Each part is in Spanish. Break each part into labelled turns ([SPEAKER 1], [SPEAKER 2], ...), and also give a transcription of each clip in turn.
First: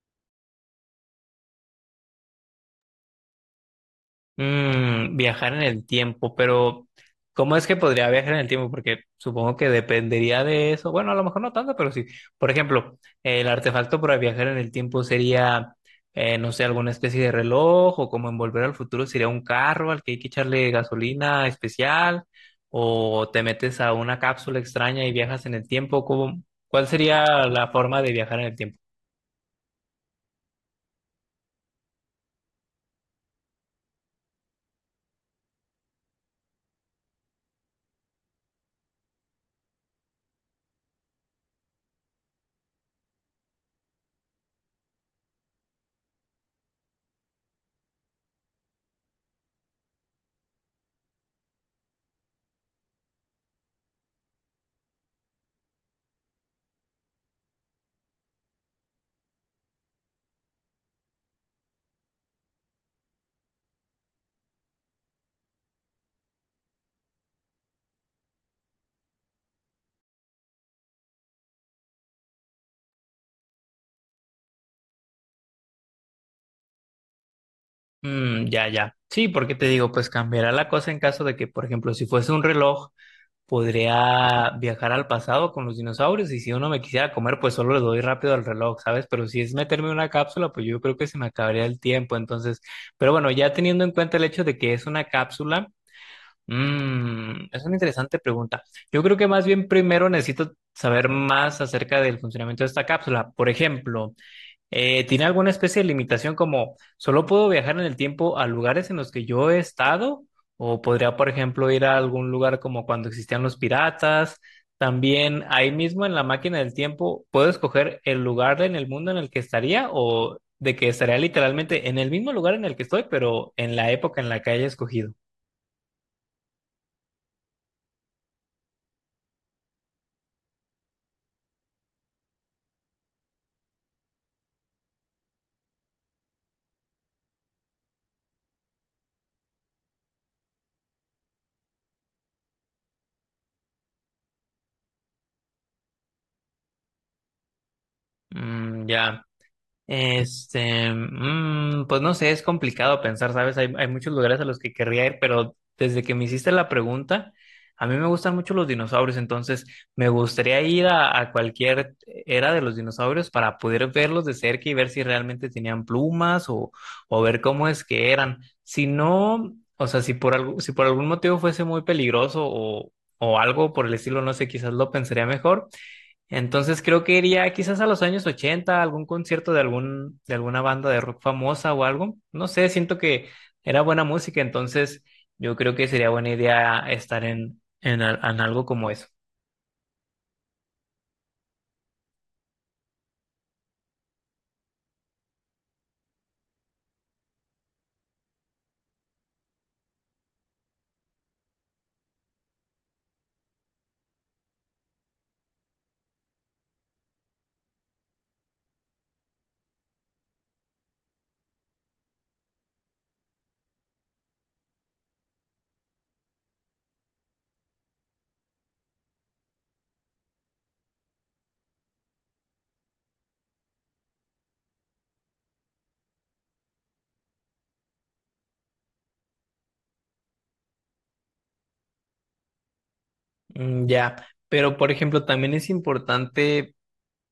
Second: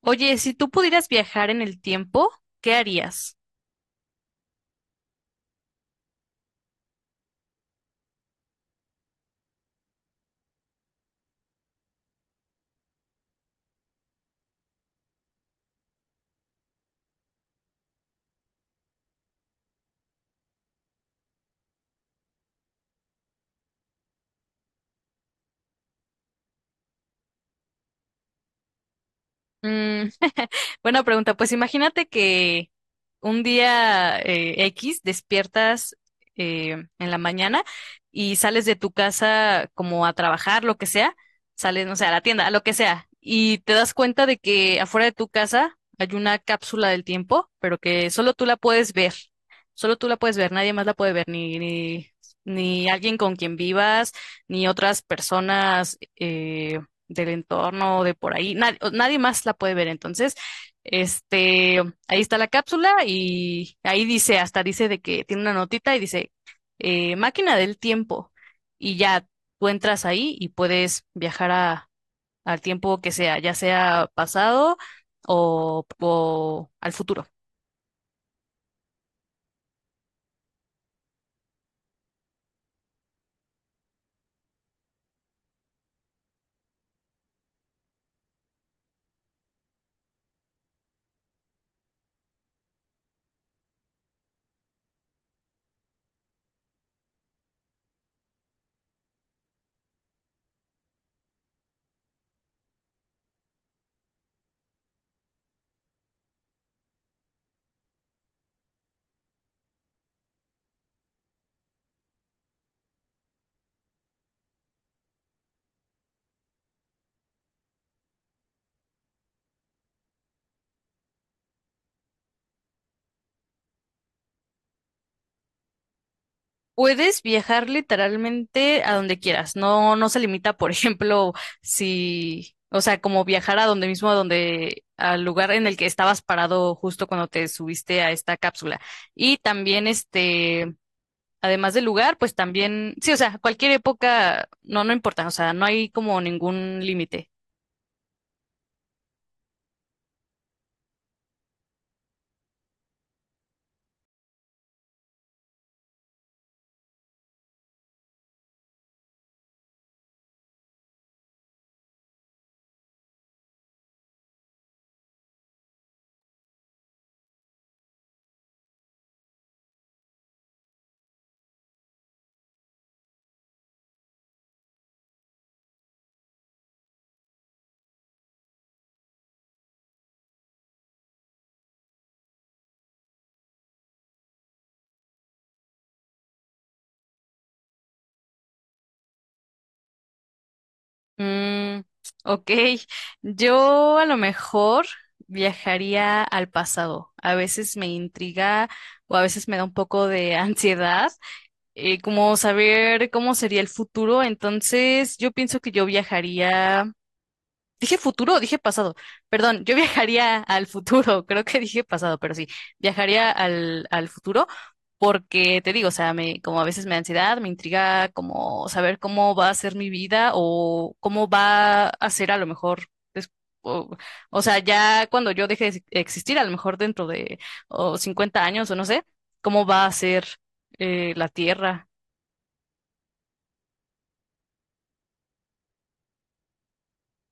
[SPEAKER 1] Oye, si tú pudieras viajar en el tiempo, ¿qué harías?
[SPEAKER 2] Viajar en el tiempo, pero ¿cómo es que podría viajar en el tiempo? Porque supongo que dependería de eso. Bueno, a lo mejor no tanto, pero sí. Por ejemplo, el artefacto para viajar en el tiempo sería, no sé, alguna especie de reloj o como en Volver al Futuro sería un carro al que hay que echarle gasolina especial o te metes a una cápsula extraña y viajas en el tiempo. Cuál sería la forma de viajar en el tiempo?
[SPEAKER 1] Mm, buena pregunta. Pues imagínate que un día X despiertas eh, en la mañana y sales de tu casa como a trabajar, lo que sea, sales, no sé, a la tienda, a lo que sea, y te das cuenta de que afuera de tu casa hay una cápsula del tiempo, pero que solo tú la puedes ver. Solo tú la puedes ver, nadie más la puede ver, ni alguien con quien vivas, ni otras personas. Del entorno o de por ahí. Nadie, nadie más la puede ver. Entonces, este, ahí está la cápsula y ahí dice, hasta dice de que tiene una notita y dice, máquina del tiempo. Y ya tú entras ahí y puedes viajar al tiempo que sea, ya sea pasado o al futuro.
[SPEAKER 2] Mm, ya, ya. Sí, porque te digo, pues cambiará la cosa en caso de que, por ejemplo, si fuese un reloj, podría viajar al pasado con los dinosaurios y si uno me quisiera comer, pues solo le doy rápido al reloj, ¿sabes? Pero si es meterme en una cápsula, pues yo creo que se me acabaría el tiempo. Entonces, pero bueno, ya teniendo en cuenta el hecho de que es una cápsula, es una interesante pregunta. Yo creo que más bien primero necesito saber más acerca del funcionamiento de esta cápsula. Por ejemplo, ¿tiene alguna especie de limitación como solo puedo viajar en el tiempo a lugares en los que yo he estado? ¿O podría, por ejemplo, ir a algún lugar como cuando existían los piratas? También ahí mismo en la máquina del tiempo, ¿puedo escoger el lugar en el mundo en el que estaría o de que estaría literalmente en el mismo lugar en el que estoy, pero en la época en la que haya escogido?
[SPEAKER 1] Puedes viajar literalmente a donde quieras. No, no se limita, por ejemplo, si, o sea, como viajar a donde mismo, a donde, al lugar en el que estabas parado justo cuando te subiste a esta cápsula. Y también, además del lugar, pues también, sí, o sea, cualquier época, no, no importa, o sea, no hay como ningún límite.
[SPEAKER 2] Mm, ya. Este, pues no sé, es complicado pensar, ¿sabes? Hay muchos lugares a los que querría ir, pero desde que me hiciste la pregunta, a mí me gustan mucho los dinosaurios, entonces me gustaría ir a cualquier era de los dinosaurios para poder verlos de cerca y ver si realmente tenían plumas o ver cómo es que eran. Si no, o sea, si por algo, si por algún motivo fuese muy peligroso o algo por el estilo, no sé, quizás lo pensaría mejor entonces creo que iría quizás a los años 80, a algún concierto de algún, de alguna banda de rock famosa o algo. No sé, siento que era buena música, entonces yo creo que sería buena idea estar en, en algo como eso.
[SPEAKER 1] Mm, ok, yo a lo mejor viajaría al pasado. A veces me intriga o a veces me da un poco de ansiedad, como saber cómo sería el futuro. Entonces, yo pienso que yo viajaría. Dije futuro, dije pasado. Perdón, yo viajaría al futuro, creo que dije pasado, pero sí, viajaría al futuro porque te digo, o sea, me, como a veces me da ansiedad, me intriga como saber cómo va a ser mi vida o cómo va a ser a lo mejor des- O, o sea, ya cuando yo deje de existir, a lo mejor dentro de o 50 años o no sé, cómo va a ser la Tierra.
[SPEAKER 2] Mm, ya, pero por ejemplo, también es importante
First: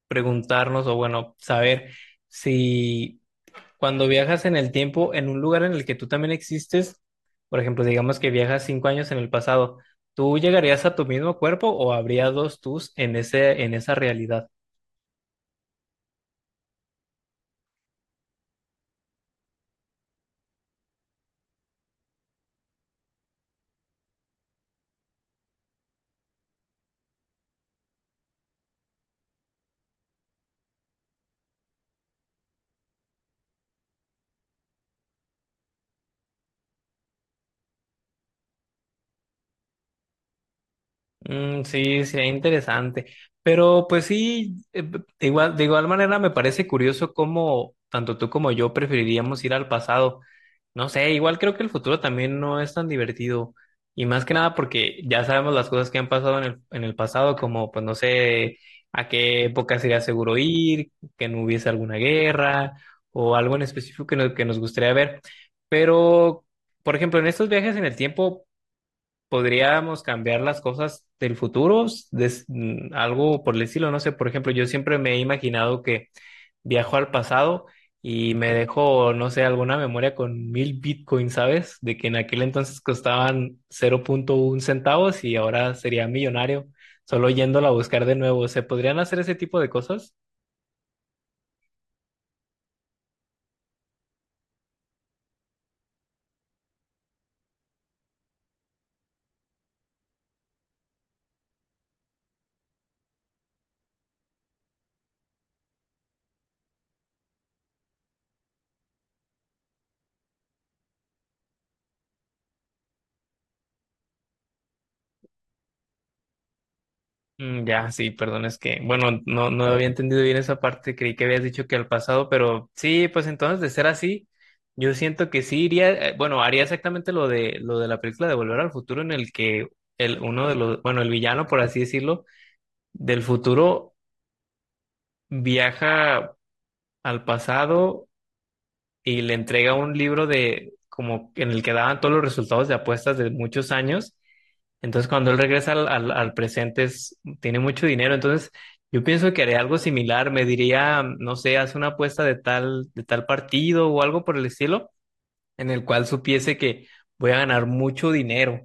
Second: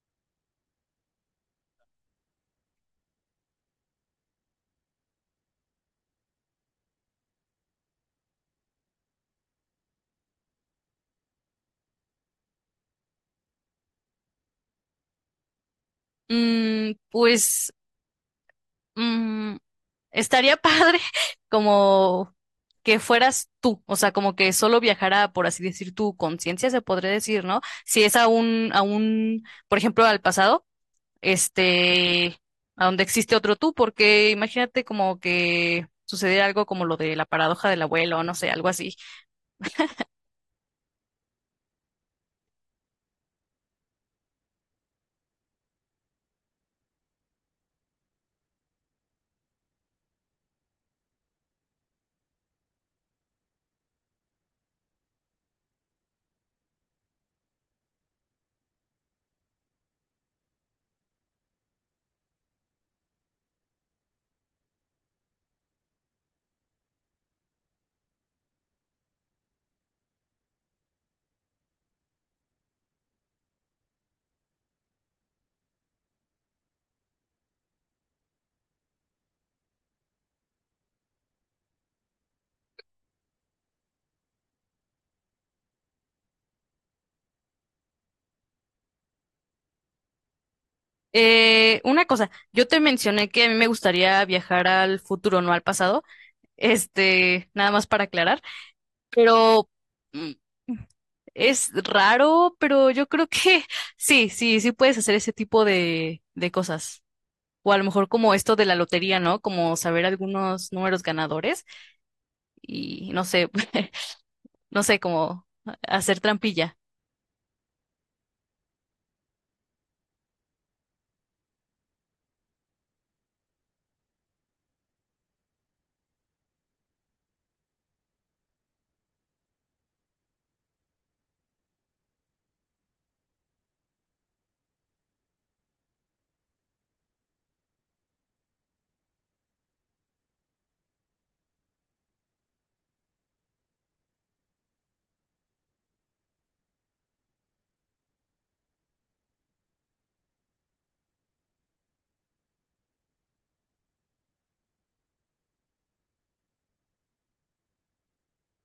[SPEAKER 2] preguntarnos o bueno, saber si cuando viajas en el tiempo, en un lugar en el que tú también existes, por ejemplo, digamos que viajas 5 años en el pasado, ¿tú llegarías a tu mismo cuerpo o habría dos tus en ese, en esa realidad?
[SPEAKER 1] Mm, pues mm, estaría padre como que fueras tú, o sea, como que solo viajara, por así decir, tu conciencia, se podría decir, ¿no? Si es a a un, por ejemplo, al pasado, este, a donde existe otro tú, porque imagínate como que sucediera algo como lo de la paradoja del abuelo, o no sé, algo así.
[SPEAKER 2] Mm, sí, sería interesante. Pero pues sí, de igual manera me parece curioso cómo tanto tú como yo preferiríamos ir al pasado. No sé, igual creo que el futuro también no es tan divertido. Y más que nada porque ya sabemos las cosas que han pasado en el pasado, como pues no sé a qué época sería seguro ir, que no hubiese alguna guerra o algo en específico que nos gustaría ver. Pero, por ejemplo, en estos viajes en el tiempo podríamos cambiar las cosas del futuro, algo por el estilo, no sé, por ejemplo, yo siempre me he imaginado que viajo al pasado y me dejo, no sé, alguna memoria con mil bitcoins, ¿sabes? De que en aquel entonces costaban 0.1 centavos y ahora sería millonario, solo yéndola a buscar de nuevo. ¿Se podrían hacer ese tipo de cosas?
[SPEAKER 1] Una cosa, yo te mencioné que a mí me gustaría viajar al futuro, no al pasado, nada más para aclarar, pero... mm, es raro, pero yo creo que sí puedes hacer ese tipo de cosas. O a lo mejor como esto de la lotería, ¿no? Como saber algunos números ganadores y no sé, no sé, como hacer trampilla.
[SPEAKER 2] Mm, ya, sí, perdón, es que, bueno, no, no había entendido bien esa parte, creí que habías dicho que al pasado, pero sí, pues entonces de ser así, yo siento que sí iría, bueno, haría exactamente lo de la película de Volver al Futuro, en el que el, uno de los, bueno, el villano, por así decirlo, del futuro viaja al pasado y le entrega un libro de, como en el que daban todos los resultados de apuestas de muchos años. Entonces, cuando él regresa al, al presente, tiene mucho dinero. Entonces, yo pienso que haré algo similar. Me diría, no sé, haz una apuesta de tal partido o algo por el estilo, en el cual supiese que voy a ganar mucho dinero.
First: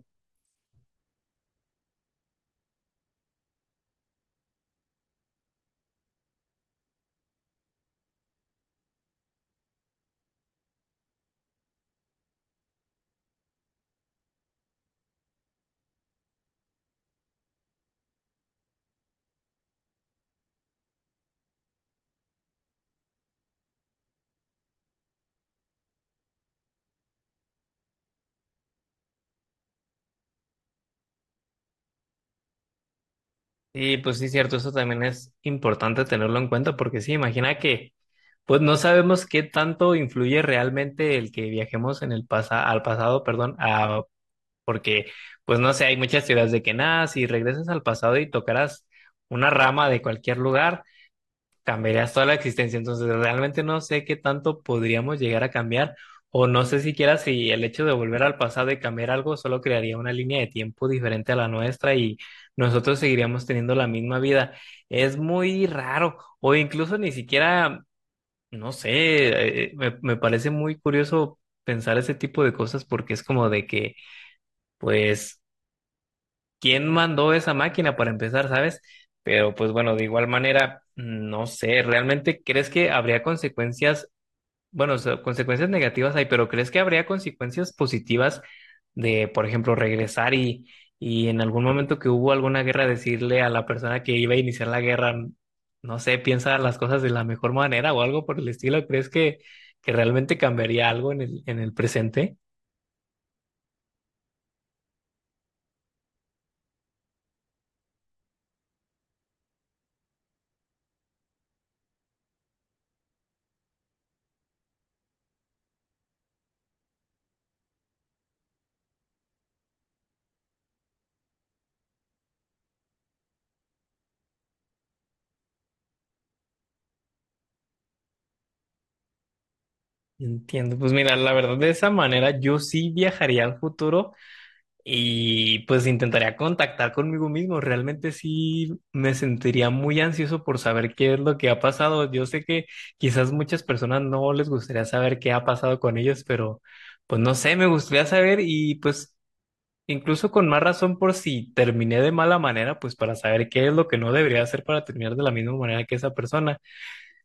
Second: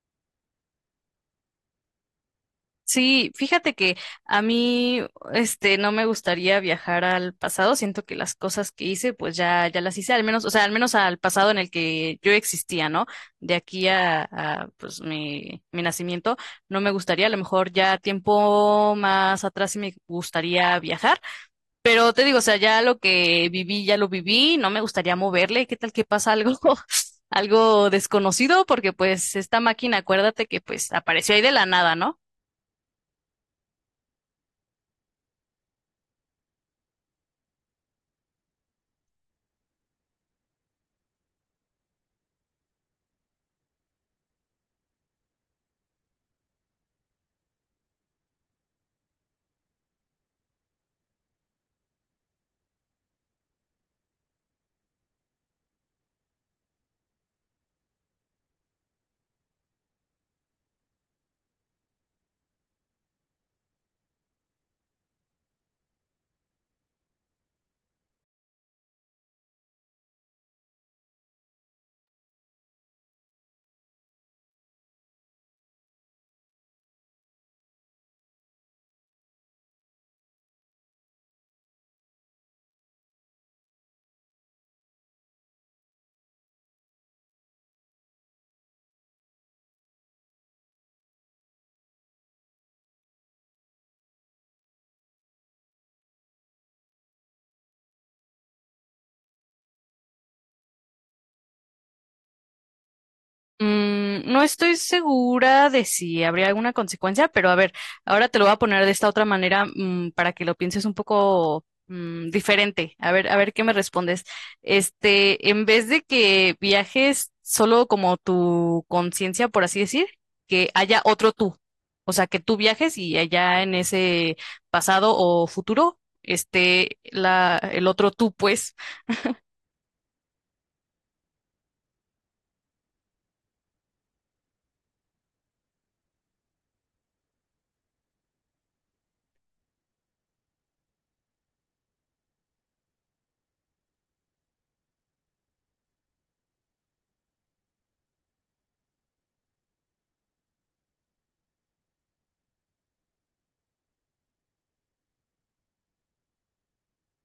[SPEAKER 1] Sí, fíjate que a mí, no me gustaría viajar al pasado. Siento que las cosas que hice, pues ya las hice, al menos, o sea, al menos al pasado en el que yo existía, ¿no? De aquí a, pues, mi nacimiento, no me gustaría. A lo mejor ya tiempo más atrás sí me gustaría viajar. Pero te digo, o sea, ya lo que viví, ya lo viví. No me gustaría moverle. ¿Qué tal que pasa algo? Algo desconocido, porque pues esta máquina, acuérdate que pues apareció ahí de la nada, ¿no?
[SPEAKER 2] Y pues sí, cierto, eso también es importante tenerlo en cuenta, porque sí, imagina que, pues no sabemos qué tanto influye realmente el que viajemos en el al pasado, perdón, a porque, pues no sé, hay muchas teorías de que nada, si regresas al pasado y tocaras una rama de cualquier lugar, cambiarías toda la existencia. Entonces, realmente no sé qué tanto podríamos llegar a cambiar, o no sé siquiera si el hecho de volver al pasado y cambiar algo solo crearía una línea de tiempo diferente a la nuestra y nosotros seguiríamos teniendo la misma vida. Es muy raro, o incluso ni siquiera, no sé, me parece muy curioso pensar ese tipo de cosas porque es como de que, pues, quién mandó esa máquina para empezar, ¿sabes? Pero pues bueno, de igual manera, no sé, ¿realmente crees que habría consecuencias? Bueno, o sea, consecuencias negativas hay, pero ¿crees que habría consecuencias positivas de, por ejemplo, regresar y en algún momento que hubo alguna guerra decirle a la persona que iba a iniciar la guerra, no sé, piensa las cosas de la mejor manera o algo por el estilo? ¿Crees que realmente cambiaría algo en el presente?
[SPEAKER 1] Mm, no estoy segura de si habría alguna consecuencia, pero a ver, ahora te lo voy a poner de esta otra manera, mm, para que lo pienses un poco mm, diferente. A ver qué me respondes. En vez de que viajes solo como tu conciencia, por así decir, que haya otro tú. O sea, que tú viajes y allá en ese pasado o futuro esté la, el otro tú, pues.
[SPEAKER 2] Entiendo, pues mira, la verdad de esa manera yo sí viajaría al futuro y pues intentaría contactar conmigo mismo. Realmente sí me sentiría muy ansioso por saber qué es lo que ha pasado. Yo sé que quizás muchas personas no les gustaría saber qué ha pasado con ellos, pero pues no sé, me gustaría saber y pues incluso con más razón por si terminé de mala manera, pues para saber qué es lo que no debería hacer para terminar de la misma manera que esa persona.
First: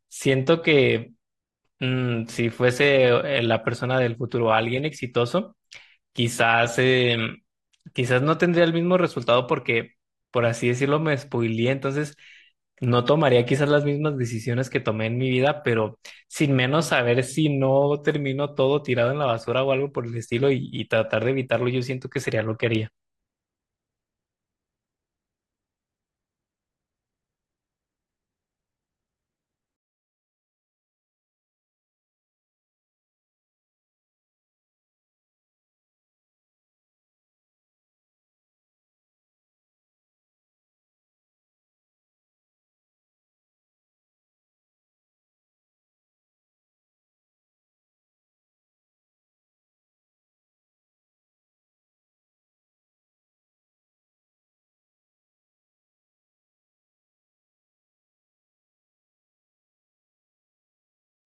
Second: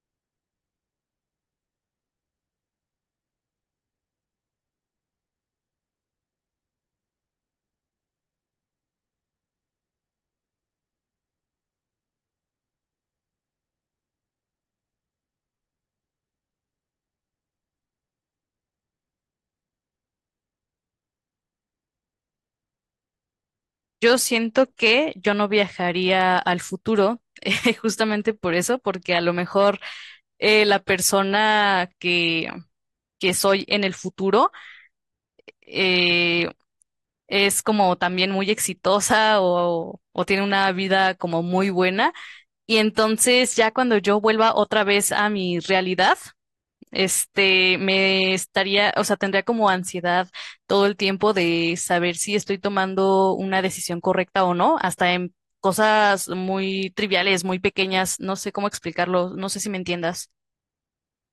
[SPEAKER 2] Siento que si fuese la persona del futuro alguien exitoso, quizás, quizás no tendría el mismo resultado porque, por así decirlo, me spoileé, entonces no tomaría quizás las mismas decisiones que tomé en mi vida, pero sin menos saber si no termino todo tirado en la basura o algo por el estilo y tratar de evitarlo, yo siento que sería lo que haría.
[SPEAKER 1] Yo siento que yo no viajaría al futuro, justamente por eso, porque a lo mejor la persona que soy en el futuro eh, es como también muy exitosa o tiene una vida como muy buena. Y entonces ya cuando yo vuelva otra vez a mi realidad, me estaría, o sea, tendría como ansiedad todo el tiempo de saber si estoy tomando una decisión correcta o no, hasta en cosas muy triviales, muy pequeñas, no sé cómo explicarlo, no sé si me entiendas.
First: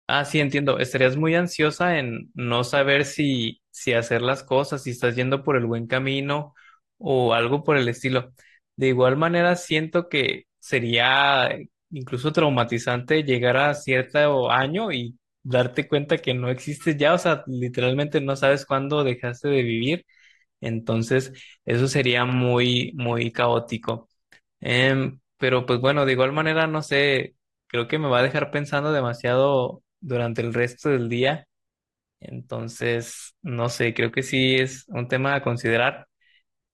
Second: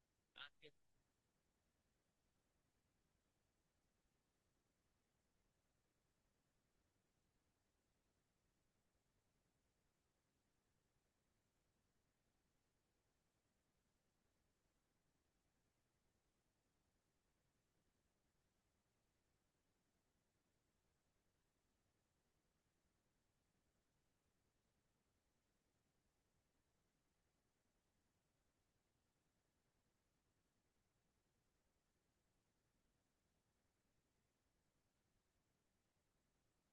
[SPEAKER 2] Ah, sí, entiendo. Estarías muy ansiosa en no saber si, si hacer las cosas, si estás yendo por el buen camino o algo por el estilo. De igual manera, siento que sería incluso traumatizante llegar a cierto año y darte cuenta que no existes ya, o sea, literalmente no sabes cuándo dejaste de vivir. Entonces, eso sería muy, muy caótico. Pero pues bueno, de igual manera, no sé, creo que me va a dejar pensando demasiado durante el resto del día. Entonces, no sé, creo que sí es un tema a considerar.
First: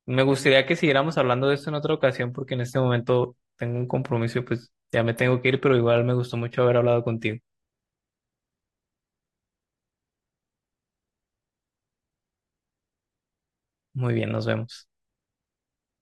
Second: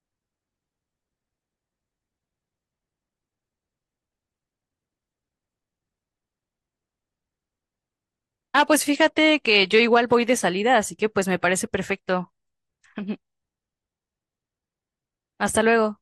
[SPEAKER 2] Me gustaría que siguiéramos hablando de esto en otra ocasión porque en este momento tengo un compromiso y pues ya me tengo que ir, pero igual me gustó mucho haber hablado contigo.
[SPEAKER 1] Ah, pues fíjate que yo igual voy de salida, así que pues me parece perfecto.
[SPEAKER 2] Muy bien, nos vemos.
[SPEAKER 1] Hasta luego.